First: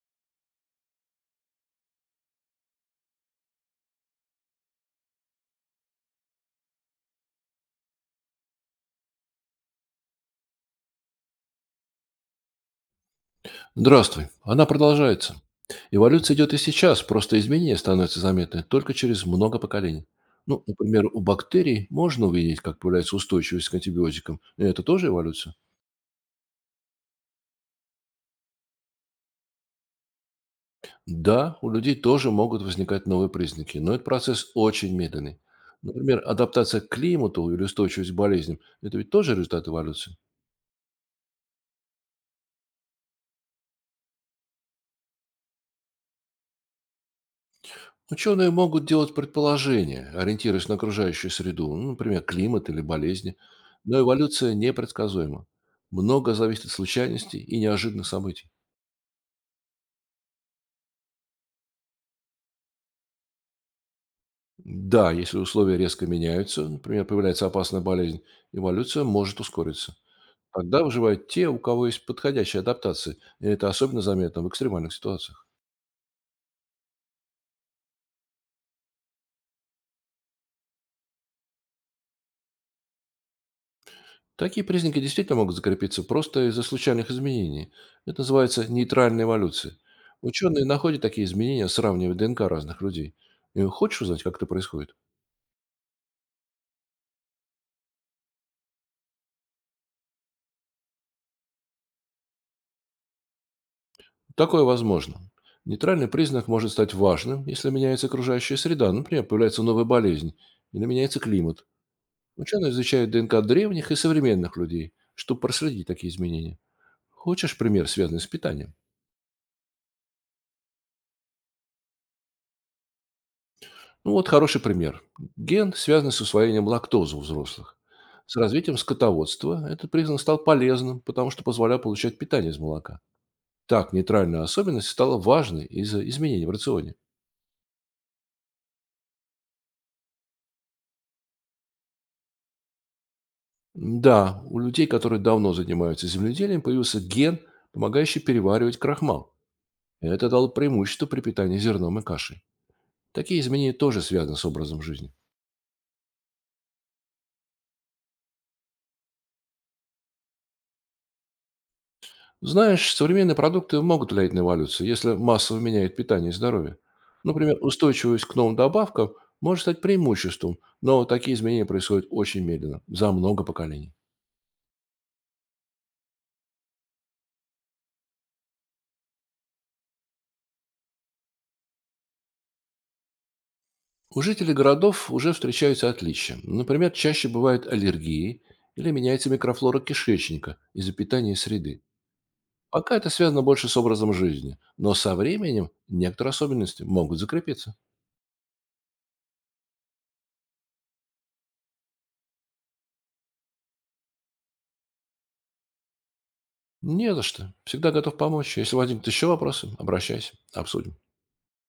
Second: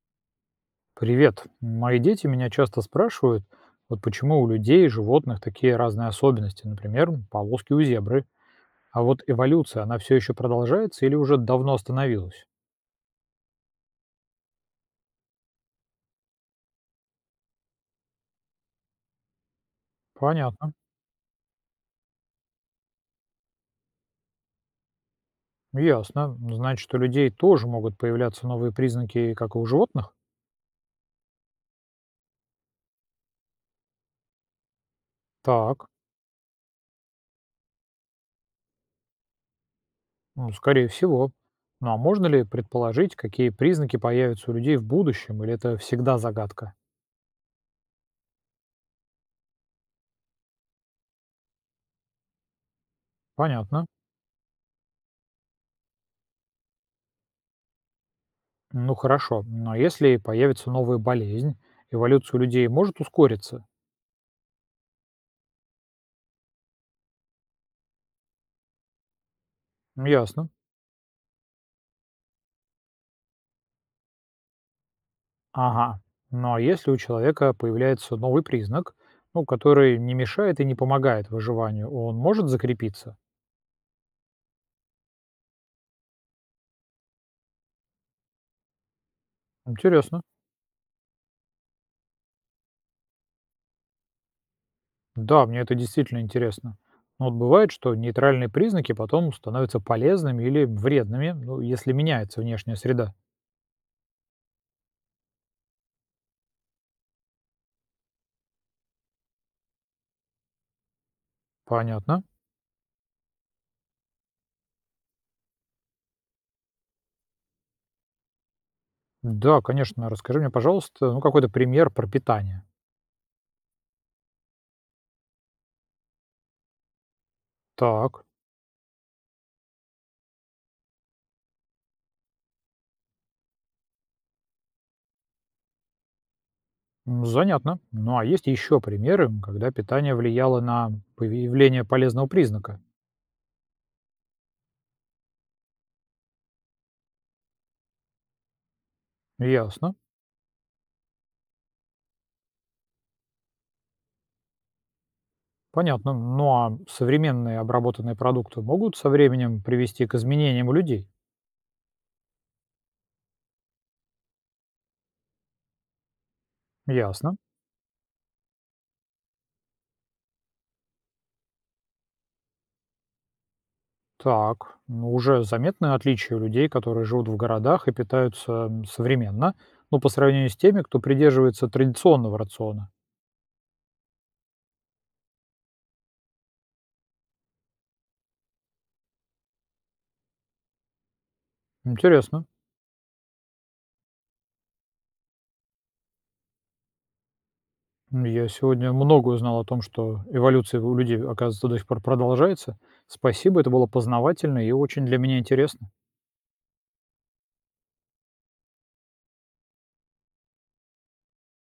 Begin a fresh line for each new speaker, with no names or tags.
Привет. Мои дети меня часто спрашивают, вот почему у людей и животных такие разные особенности, например, полоски у зебры. А вот эволюция, она все еще продолжается или уже давно остановилась?
Здравствуй. Она продолжается. Эволюция идет и сейчас, просто изменения становятся заметны только через много поколений. Ну,
Понятно.
например, у бактерий можно увидеть, как появляется устойчивость к антибиотикам. И это тоже эволюция?
Ясно. Значит, у людей тоже могут появляться новые признаки, как и у животных?
Да, у людей тоже могут возникать новые признаки, но этот процесс очень медленный.
Так,
Например, адаптация к климату или устойчивость к болезням – это ведь тоже результат эволюции.
ну, скорее всего. Ну а можно ли предположить, какие признаки появятся у людей в будущем, или это всегда загадка?
Ученые могут делать предположения, ориентируясь на окружающую среду, ну, например, климат или болезни,
Понятно.
но эволюция непредсказуема. Много зависит от случайностей и неожиданных событий.
Ну хорошо, но если появится новая болезнь, эволюция людей может ускориться?
Да, если условия резко меняются, например, появляется опасная болезнь, эволюция может ускориться.
Ясно.
Тогда выживают те, у кого есть подходящая адаптация, и это особенно заметно в экстремальных ситуациях.
Ага. Но если у человека появляется новый признак, ну, который не мешает и не помогает выживанию, он может закрепиться?
Такие признаки действительно могут закрепиться просто из-за случайных изменений. Это называется нейтральной эволюцией.
Интересно.
Ученые находят такие изменения, сравнивая ДНК разных людей. И хочешь узнать, как это происходит?
Да, мне это действительно интересно. Но вот бывает, что нейтральные признаки потом становятся полезными или вредными, ну, если меняется внешняя среда.
Такое возможно. Нейтральный признак может стать важным, если меняется окружающая среда, например, появляется новая болезнь или меняется климат.
Понятно.
Ученые изучают ДНК древних и современных людей, чтобы проследить такие изменения. Хочешь пример, связанный с питанием?
Да, конечно. Расскажи мне, пожалуйста, ну, какой-то пример про питание.
Ну вот хороший пример. Ген, связанный с усвоением лактозы у взрослых.
Так.
С развитием скотоводства этот признак стал полезным, потому что позволял получать питание из молока. Так нейтральная особенность стала важной из-за изменений в рационе.
Занятно. Ну а есть еще примеры, когда питание влияло на появление полезного признака?
Да, у людей, которые давно занимаются земледелием, появился ген, помогающий переваривать крахмал.
Ясно.
Это дало преимущество при питании зерном и кашей. Такие изменения тоже связаны с образом жизни.
Понятно. Ну а современные обработанные продукты могут со временем привести к изменениям у людей?
Знаешь, современные продукты могут влиять на эволюцию, если массово меняют питание и здоровье.
Ясно.
Например, устойчивость к новым добавкам может стать преимуществом, но такие изменения происходят очень медленно, за много поколений.
Так, ну, уже заметны отличия у людей, которые живут в городах и питаются современно, ну, по сравнению с теми, кто придерживается традиционного рациона.
У жителей городов уже встречаются отличия. Например, чаще бывают аллергии или меняется микрофлора кишечника из-за питания и среды.
Интересно.
Пока это связано больше с образом жизни, но со временем некоторые особенности могут закрепиться.
Я сегодня много узнал о том, что эволюция у людей, оказывается, до сих пор продолжается. Спасибо, это было познавательно и очень для меня интересно.
Не за что. Всегда готов помочь. Если возникнут еще вопросы, обращайся, обсудим.